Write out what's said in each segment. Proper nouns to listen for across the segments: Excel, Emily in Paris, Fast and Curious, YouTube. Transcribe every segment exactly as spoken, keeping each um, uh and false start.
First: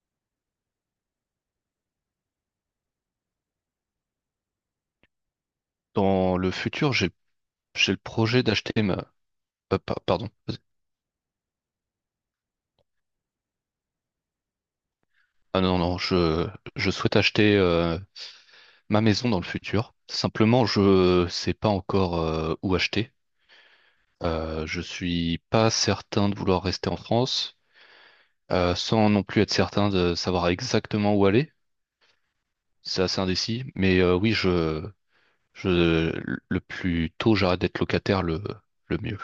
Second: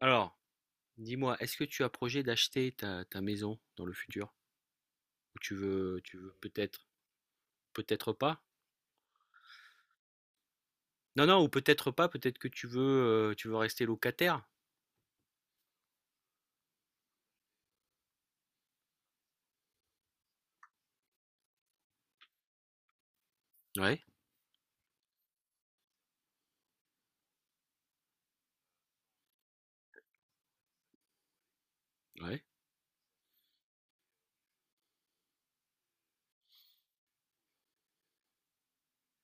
Alors, dis-moi, est-ce que tu as projet d'acheter ta, ta maison dans le futur? Ou tu veux, tu veux Dans le peut-être, futur, j'ai j'ai le peut-être pas? projet d'acheter ma euh, pa- pardon. Vas-y. Non, non, ou peut-être pas, peut-être que tu veux, euh, tu veux rester locataire. Ah non non, je je souhaite acheter euh, ma maison dans le futur. Simplement, je sais pas encore euh, où acheter. Ouais, Euh, je suis pas certain de vouloir rester en France, euh, sans non plus être certain de savoir exactement où aller. ouais, C'est assez indécis. Mais euh, oui, je, je, le plus tôt j'arrête d'être locataire, le, le mieux.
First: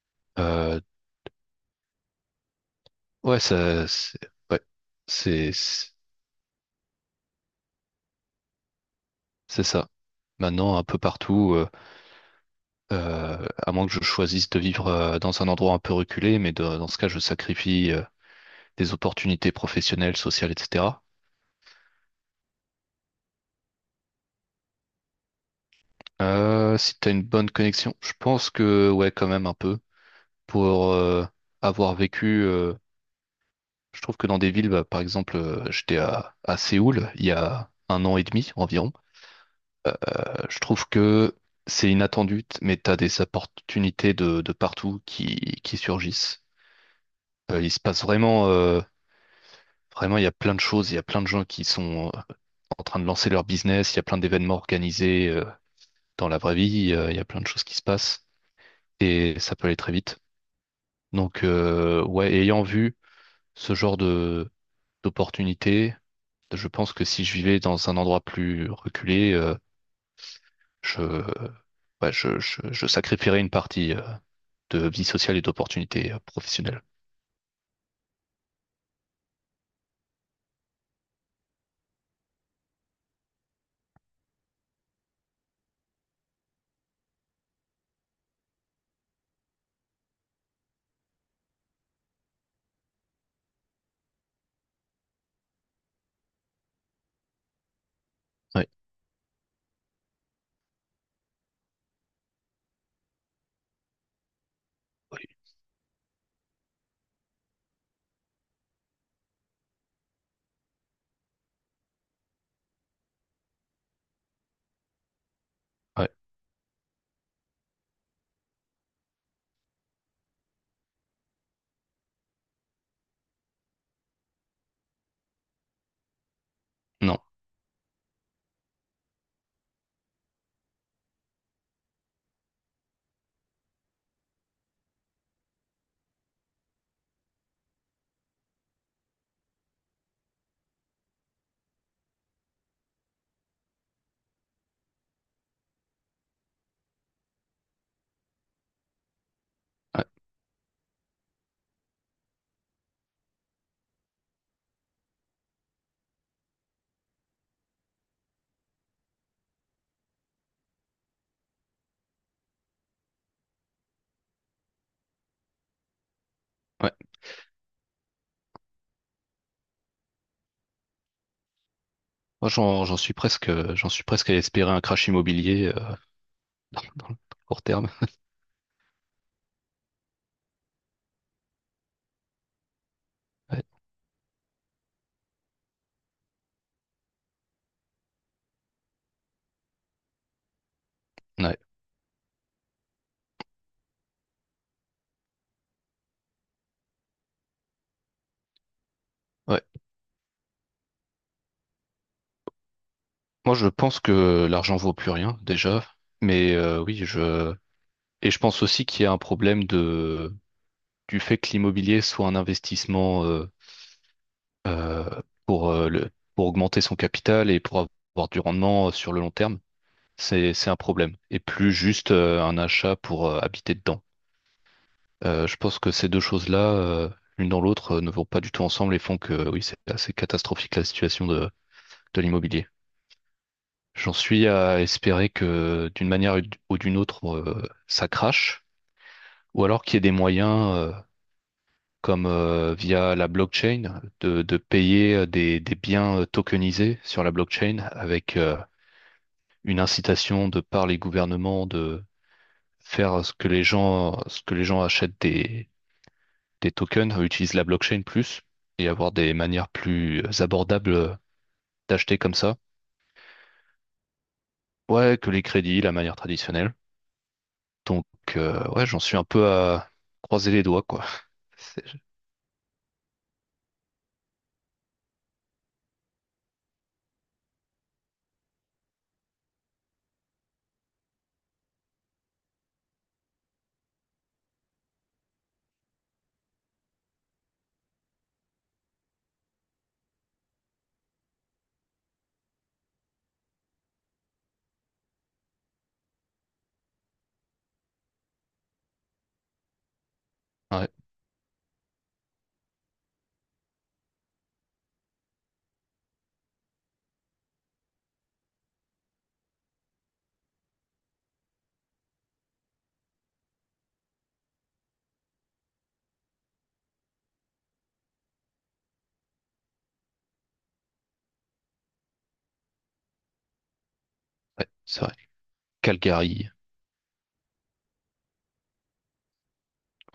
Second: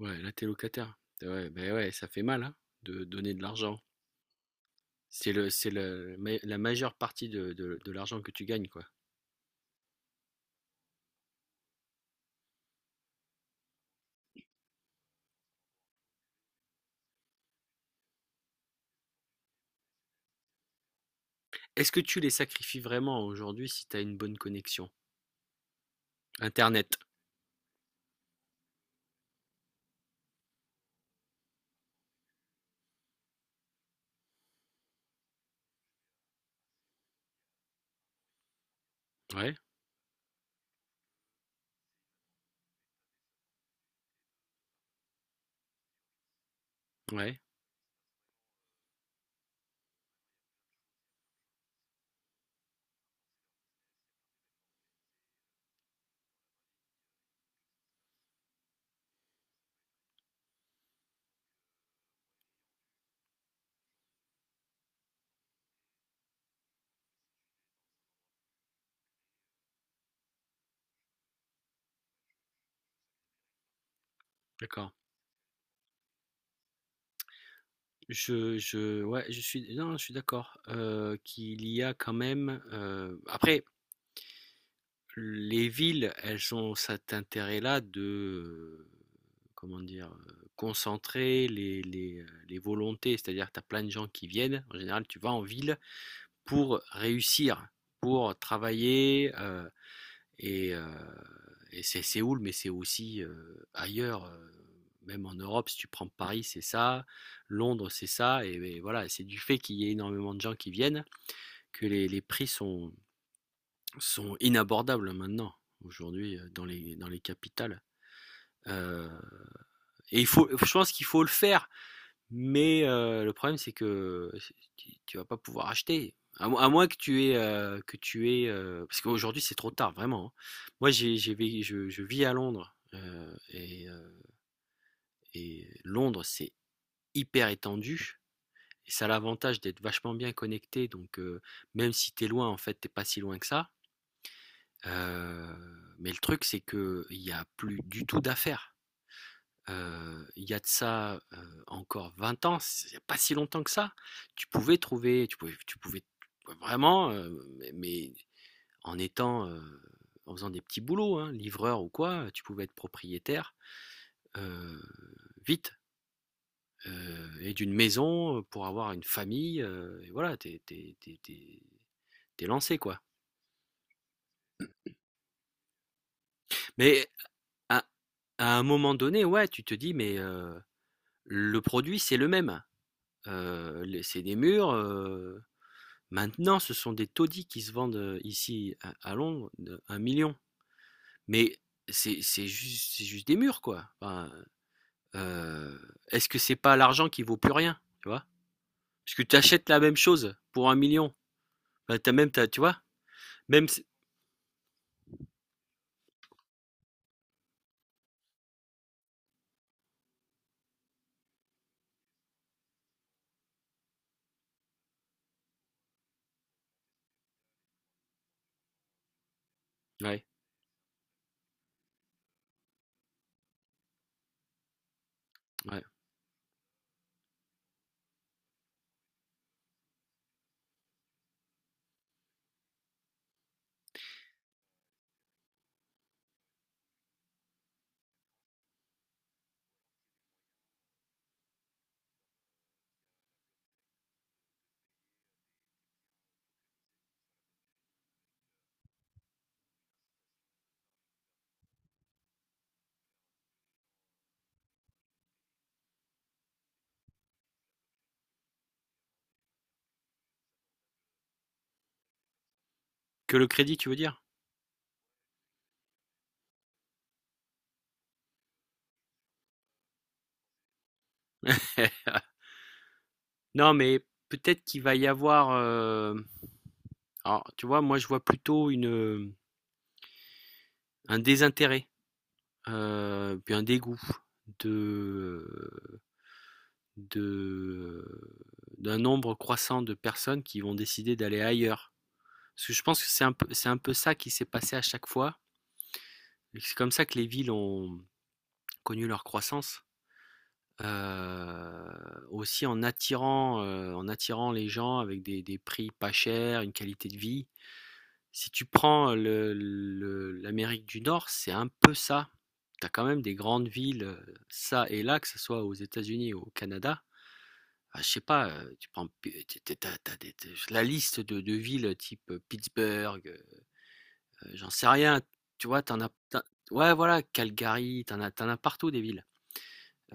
ouais, là t'es Euh, locataire. Ah ouais, ben ouais, ça fait mal, hein, de donner ouais, de l'argent. ça, c'est, ouais, C'est le, c'est, c'est c'est le- ma- la majeure partie de, de- de l'argent que tu gagnes, quoi. c'est ça. Maintenant, un peu partout, euh, euh, à moins que je choisisse de vivre euh, dans un endroit un peu reculé, mais de- dans ce cas, je sacrifie euh, des opportunités professionnelles, sociales, et cetera. Est-ce que tu les sacrifies vraiment aujourd'hui si tu as une bonne connexion? Euh, si Internet. tu as une bonne connexion, je pense que ouais, quand même un peu. Pour euh, avoir vécu euh, je trouve que dans des villes, bah, par exemple, euh, j'étais à, à Séoul il y a un an et demi environ. Ouais, Euh, je trouve que c'est inattendu, t- mais t'as des opportunités de, de partout qui, qui surgissent. ouais, Euh, il se passe vraiment, euh, vraiment, il y a plein de choses, il y a plein de gens qui sont euh, en train de lancer leur business, il y a plein d'événements organisés euh, dans la vraie vie, euh, il y a plein de choses qui se passent et ça peut aller très vite. Donc, euh, ouais, ayant vu ce genre de d'opportunités, je pense que si je vivais dans un endroit plus reculé, euh, je, ouais, je, je, je sacrifierais une partie euh, de d'accord. vie sociale et d'opportunités euh, professionnelles. Je je ouais, je suis, non, je suis d'accord, heu, qu'il y a quand même, heu après les villes, elles ont cet intérêt-là de, heu, comment dire? Heu, concentrer les les, heu, les volontés. C'est-à-dire que tu as plein de gens qui viennent. En général, tu vas en ville pour réussir, pour Ouais, travailler, heu et, euh, et c'est Séoul, mais c'est aussi euh, ailleurs, euh, même en oui, Europe, si tu prends Paris, c'est ça, Londres, c'est ça, et, et voilà, c'est du fait qu'il y ait énormément de gens qui viennent que les, les prix sont, sont inabordables maintenant, ouais, aujourd'hui, euh, dans les, dans les capitales. Euh, et il faut, je pense qu'il faut le faire, mais heu, le problème, c'est que tu tu vas pas pouvoir acheter. À moins à moins que non, tu aies, heu, que tu aies, heu parce qu'aujourd'hui, c'est trop tard, vraiment, hein. Moi, j'ai j'ai vé je je vis à Londres, heu et heu et Londres, c'est hyper étendu et ça a l'avantage d'être vachement bien connecté, donc heu, même si tu es loin, en fait, t'es pas si loin que ça. Heu, mais le truc, c'est que il y a plus du tout d'affaires. ouais, Heu, il y a de ça, heu, encore vingt ans, il y a pas si longtemps que ça, tu pouvais trouver tu pouvais tu pouvais vraiment, heu, mais en étant, heu, en faisant des petits boulots, hein, livreur ou quoi, tu pouvais être propriétaire, heu, vite, ouais. heu et d'une maison, pour avoir une famille, heu et voilà, t'es, t'es, t'es, t'es tu Moi, lancé, j'en, j'en quoi. suis presque, euh, j'en suis presque à espérer un crash immobilier euh, dans, dans Mais le court à terme. à un moment donné, ouais, tu te dis: «Mais, heu, le produit, c'est le même, Ouais, heu, les c'est des murs, heu, maintenant, ce sont des taudis qui se vendent euh, ici à, à Londres, un million. Mais ouais, c'est c'est juste, c'est juste des murs, quoi. Enfin, euh, est-ce que c'est pas l'argent qui vaut plus rien, tu vois? Parce que tu ouais. achètes la même chose pour un million. Enfin, t'as même, t'as- tu vois. Moi, je Même, si- pense que l'argent vaut plus rien déjà, mais euh, oui, je et je pense aussi qu'il y a un problème de du fait que l'immobilier soit un investissement. euh, euh, pour, euh, le, pour augmenter son capital et pour avoir du rendement euh, sur le long terme, Ouais, c'est, c'est un problème. Et plus juste euh, un achat pour euh, habiter dedans. Euh, je pense ouais. que ces deux choses-là, euh, l'une dans l'autre, euh, ne vont pas du tout ensemble et font que oui, c'est assez catastrophique la situation de, de l'immobilier. J'en suis à espérer que d'une manière ou d'une autre, euh, ça crache, ou alors qu'il y ait des moyens, euh, comme euh, via la blockchain, de, de payer euh, des, des biens euh, tokenisés sur la blockchain avec, euh, une incitation de par les gouvernements de faire ce que les gens, ce que les gens achètent des, des tokens, euh, utilisent la blockchain plus et avoir des manières plus abordables d'acheter comme ça. Que le crédit, tu veux dire? Ouais, que les crédits, la manière traditionnelle. Donc, euh, ouais, j'en suis un peu à croiser les doigts, quoi. C'est- Non, mais peut-être qu'il va y avoir, euh, alors, tu vois, moi, je vois plutôt une un désintérêt, euh, puis un dégoût de de euh, d'un nombre croissant de personnes qui vont décider d'aller ailleurs. Parce que je pense que c'est un peu, c'est un peu ça qui s'est passé à chaque fois. Et c'est comme ça que les villes ont connu leur croissance. Ouais, Euh, Aussi en attirant, euh, en attirant les gens avec des, des prix pas chers, une qualité de vie. Si tu prends le- le- l'Amérique du Nord, c'est un peu ça. Tu as quand même des grandes villes, euh, ça et là, que ce soit aux États-Unis ou au Canada. Ah, je sais pas, heu, tu prends p tu tu tu as des des la liste de de villes type, heu, Pittsburgh, heu, ouais, j'en sais c'est vrai. rien, tu vois? T'en as Calgary. tu ouais, voilà, Calgary, t'en as t'en as partout des villes.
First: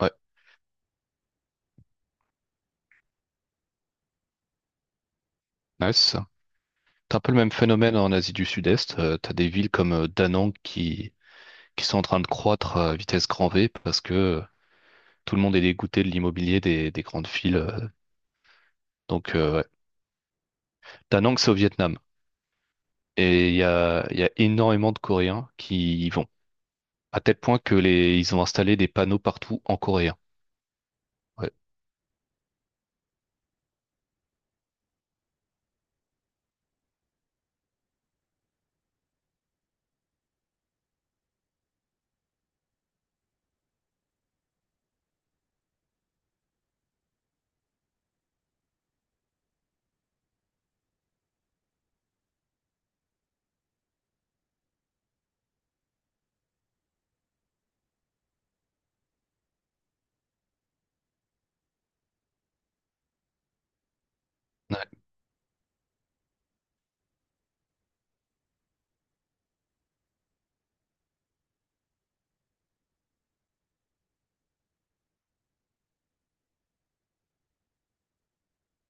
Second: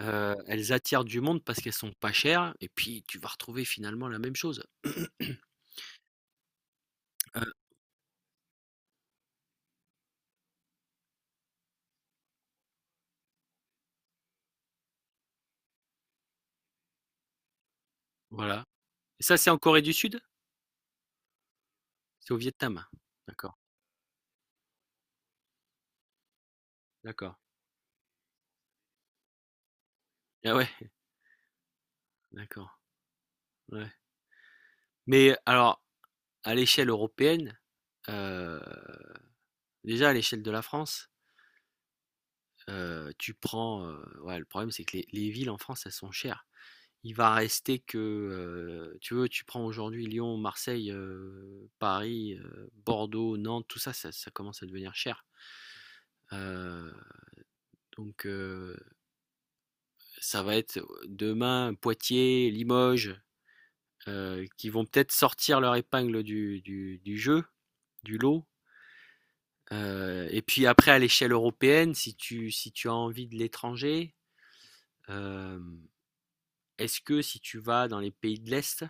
Ouais, Elles attirent du monde parce qu'elles sont pas chères et puis tu vas retrouver finalement la même chose. Nice. T'as un peu le même Heu, phénomène en Asie du Sud-Est. Euh, t'as des villes comme euh, Da Nang qui, qui sont en train de croître euh, à vitesse grand V parce que euh, tout le monde est dégoûté de l'immobilier des, des grandes villes. euh. voilà. Et Donc, ça, c'est en euh, ouais. Corée du Sud? Da Nang, c'est au Vietnam. C'est au Vietnam? Et il D'accord, y a, il y a énormément de Coréens qui à tel d'accord. point que les, ils ont installé des panneaux partout en coréen. Ah ouais, Ouais. d'accord, ouais. Mais alors, à l'échelle européenne, heu, déjà à l'échelle de la France. Heu, tu prends, heu, ouais, le problème, c'est que les les villes en France, elles sont chères. Il va rester que, heu, tu veux, tu prends aujourd'hui Lyon, Marseille, heu, Paris, heu, Bordeaux, Nantes, tout ça, ça ça commence à devenir cher. Heu, donc heu, Ça va être, euh, demain, Poitiers, Limoges, heu, qui vont Ouais, peut-être sortir leur épingle du du du jeu, du lot. Heu et puis après à l'échelle européenne, si tu si tu as envie de l'étranger, hem est-ce que si tu vas dans les pays de l'Est,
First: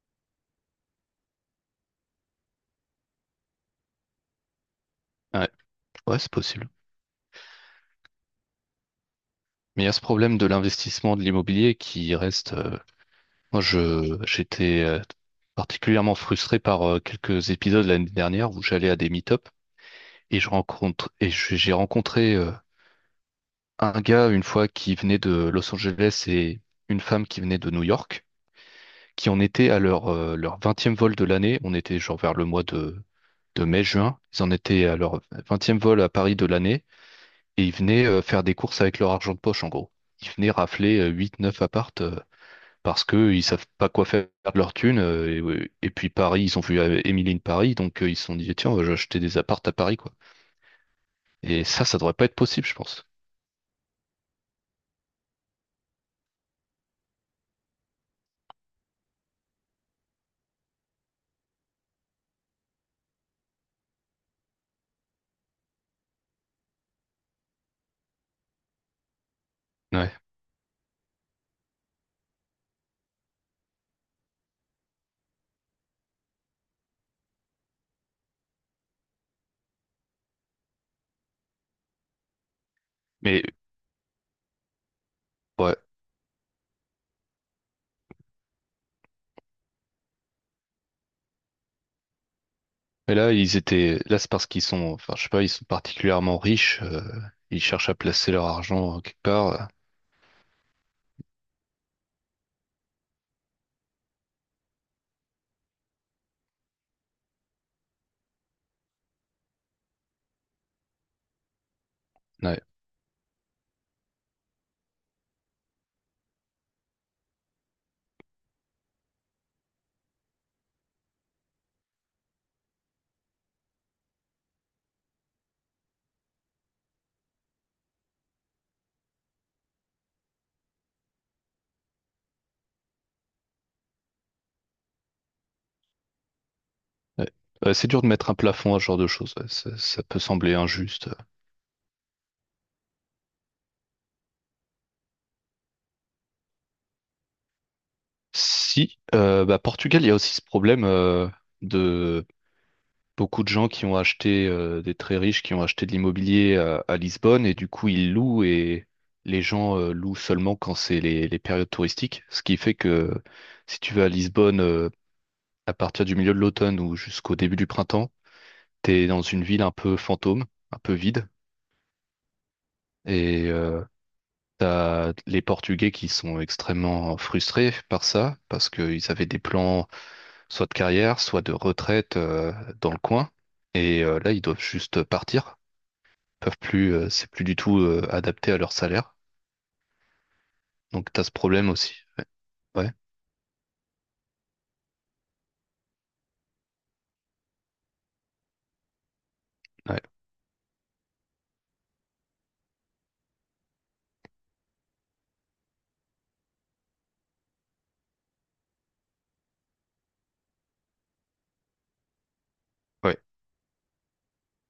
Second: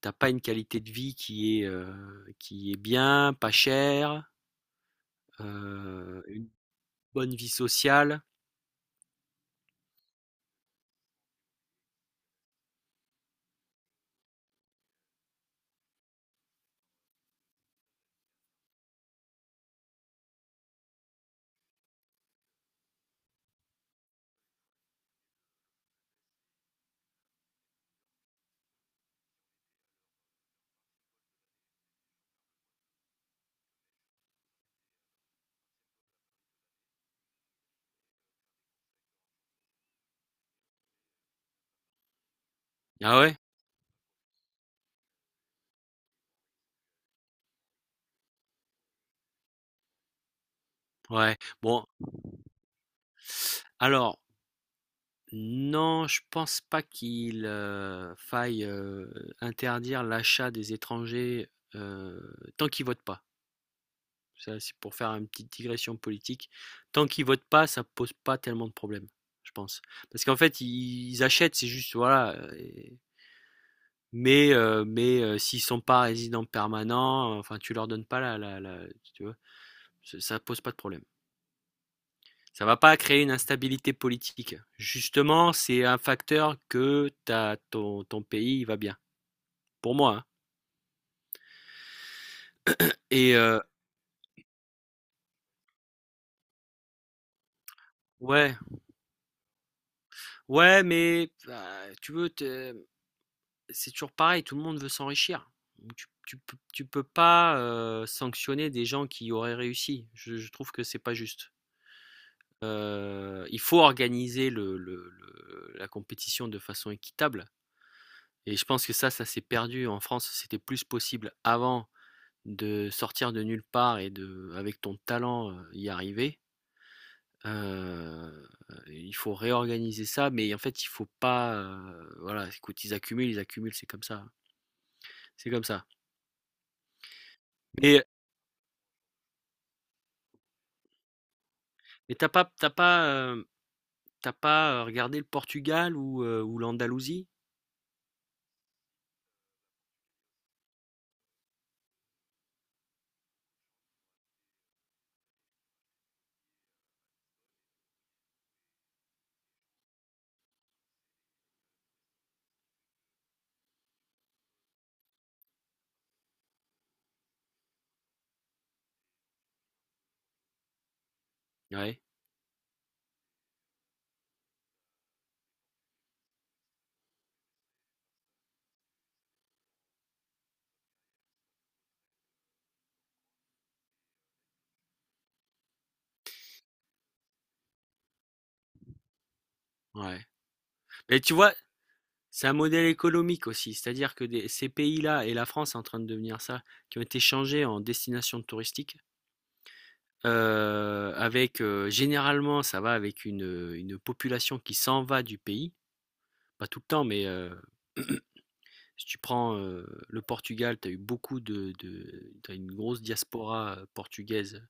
t'as pas une qualité de vie qui est, heu, qui est bien, pas chère, ouais, ouais, heu, c'est une possible. bonne vie sociale? Mais il y a ce problème de l'investissement de l'immobilier qui reste. Euh, moi, je j'étais euh, particulièrement frustré par euh, quelques épisodes l'année dernière où j'allais à des meet-up et je rencontre, et je- j'ai rencontré euh, un gars une fois qui venait de Los Angeles et une femme qui venait de New York, qui en étaient à leur, euh, leur vingtième vol de l'année. On était genre vers le mois de, de mai-juin. Ils en étaient à leur vingtième vol à Paris de l'année et ils venaient euh, faire des courses avec leur argent de poche en gros. Ils venaient rafler euh, huit, neuf appartes euh, parce Ah ouais? qu'ils savent pas quoi faire de leur thune. euh, et, et puis Paris, ils ont vu euh, Emily in Paris, donc euh, ils se sont dit, tiens, on va acheter des appartes à Paris, quoi. Ouais. Et Bon, ça, ça devrait pas être possible, je pense. alors non, je pense pas qu'il, heu, faille, heu, interdire l'achat des étrangers, heu, tant qu'ils votent pas. Ça, c'est pour faire une petite digression politique. Tant qu'ils votent pas, ça pose pas tellement de problèmes, je pense. Ouais. Parce qu'en fait, ils ils achètent, c'est juste, voilà. Mais, euh, mais euh, s'ils sont pas résidents permanents, euh, enfin, tu leur donnes pas la, la, la- tu vois, ça ça pose pas de problème. Ça va pas créer une Mais instabilité politique. Justement, ouais. c'est un facteur que t'as, ton, ton pays il va bien. Pour moi, hein. Mais là, Et ils euh, étaient. Là, c'est parce qu'ils sont. Enfin, je sais pas, ils sont particulièrement riches. Euh, ils cherchent à placer leur ouais, argent euh, quelque part. euh. ouais, mais bah, tu veux, t'es- c'est toujours pareil. Tout le monde veut s'enrichir. Donc, Tu, tu, peux- tu peux pas euh, sanctionner des gens qui auraient réussi. Je, je trouve que c'est pas juste. Ouais. Euh, il faut organiser le, le- le- la compétition de façon équitable. Et je pense que ça, ça s'est perdu. En France, c'était plus possible avant de sortir de nulle part et de, avec ton talent, euh, y arriver. Euh, il faut réorganiser ça, mais en fait, il faut pas. Euh, voilà, écoute, ils accumulent, ils accumulent, c'est comme ça, c'est comme ça. Ouais. Ouais, c'est dur Mais, de mettre un plafond à ce genre de choses. Ouais, Ça, ça peut sembler injuste. mais t'as pas, t'as pas, euh, t'as pas euh, regardé le Portugal ou, euh, ou l'Andalousie? Si, euh, bah, Portugal, il y a aussi ce problème euh, de beaucoup de gens qui ont acheté, euh, des très riches qui ont acheté de l'immobilier à, à Lisbonne et du coup ils louent et les gens euh, louent seulement quand c'est les, les périodes touristiques. Ce qui fait que si tu vas à Lisbonne euh, à partir du milieu de l'automne ou jusqu'au début du printemps, t'es dans une ville un peu fantôme, un peu vide, Ouais, et euh, t'as les Portugais qui sont extrêmement frustrés par ça, parce qu'ils avaient des plans soit de carrière, soit de retraite euh, dans le coin, et euh, là ils doivent juste partir, peuvent plus, euh, c'est plus du tout euh, adapté à leur salaire, ouais. donc Mais t'as ce tu vois, problème aussi. Ouais, c'est un modèle ouais, économique aussi, c'est-à-dire que des- ces pays-là, et la France est en train de devenir ça, qui ont été changés en destination touristique, ouais, euh, avec euh, généralement ça va avec une, une population qui s'en va du pays, pas tout le temps, mais euh, si tu prends euh, le Portugal, tu as eu beaucoup de, de, t'as une grosse ouais. diaspora euh, portugaise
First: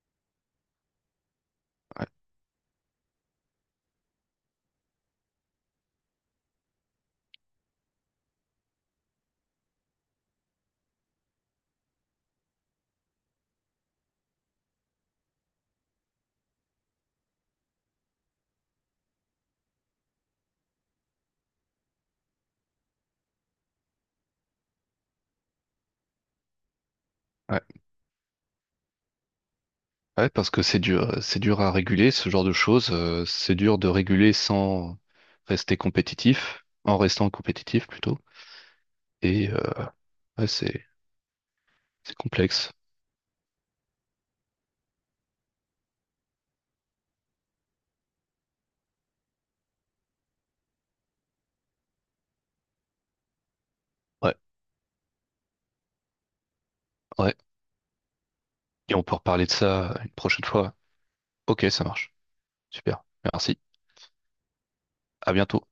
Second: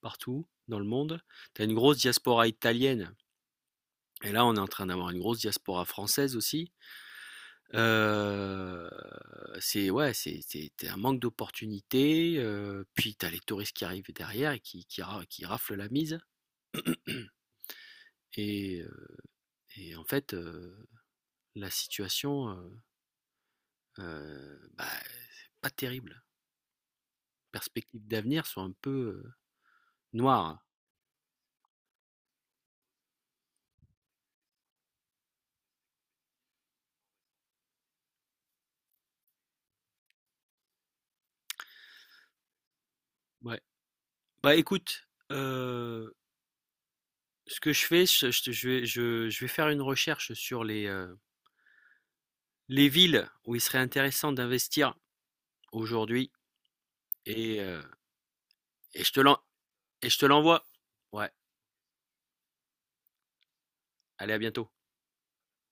partout dans le monde, tu as une grosse Ouais. diaspora italienne, et là on est en train d'avoir une grosse diaspora française aussi. Heu, c'est ouais, c'est c'est tu un manque d'opportunités, heu, puis t'as les touristes qui arrivent derrière et qui qui ra qui raflent la mise. Et heu et en fait, heu, la situation, heu heu, bah, c'est pas terrible. Ouais. Perspectives d'avenir sont un peu, heu, Ouais, parce noires. que c'est dur, euh, c'est dur à réguler, ce genre de choses. Euh, c'est dur de réguler sans rester compétitif, en restant compétitif plutôt. Et euh, ouais, c'est c'est complexe. Ouais. Bah, écoute, heu, ce que je fais, je je je vais je je vais faire une recherche sur les, heu, les villes où il serait intéressant Ouais, d'investir aujourd'hui. ouais. et heu Et on et je peut te l'en reparler de ça Et une je te prochaine l'envoie. fois. Ouais, Ok, ça marche. Super. Merci. allez, à bientôt. À bientôt.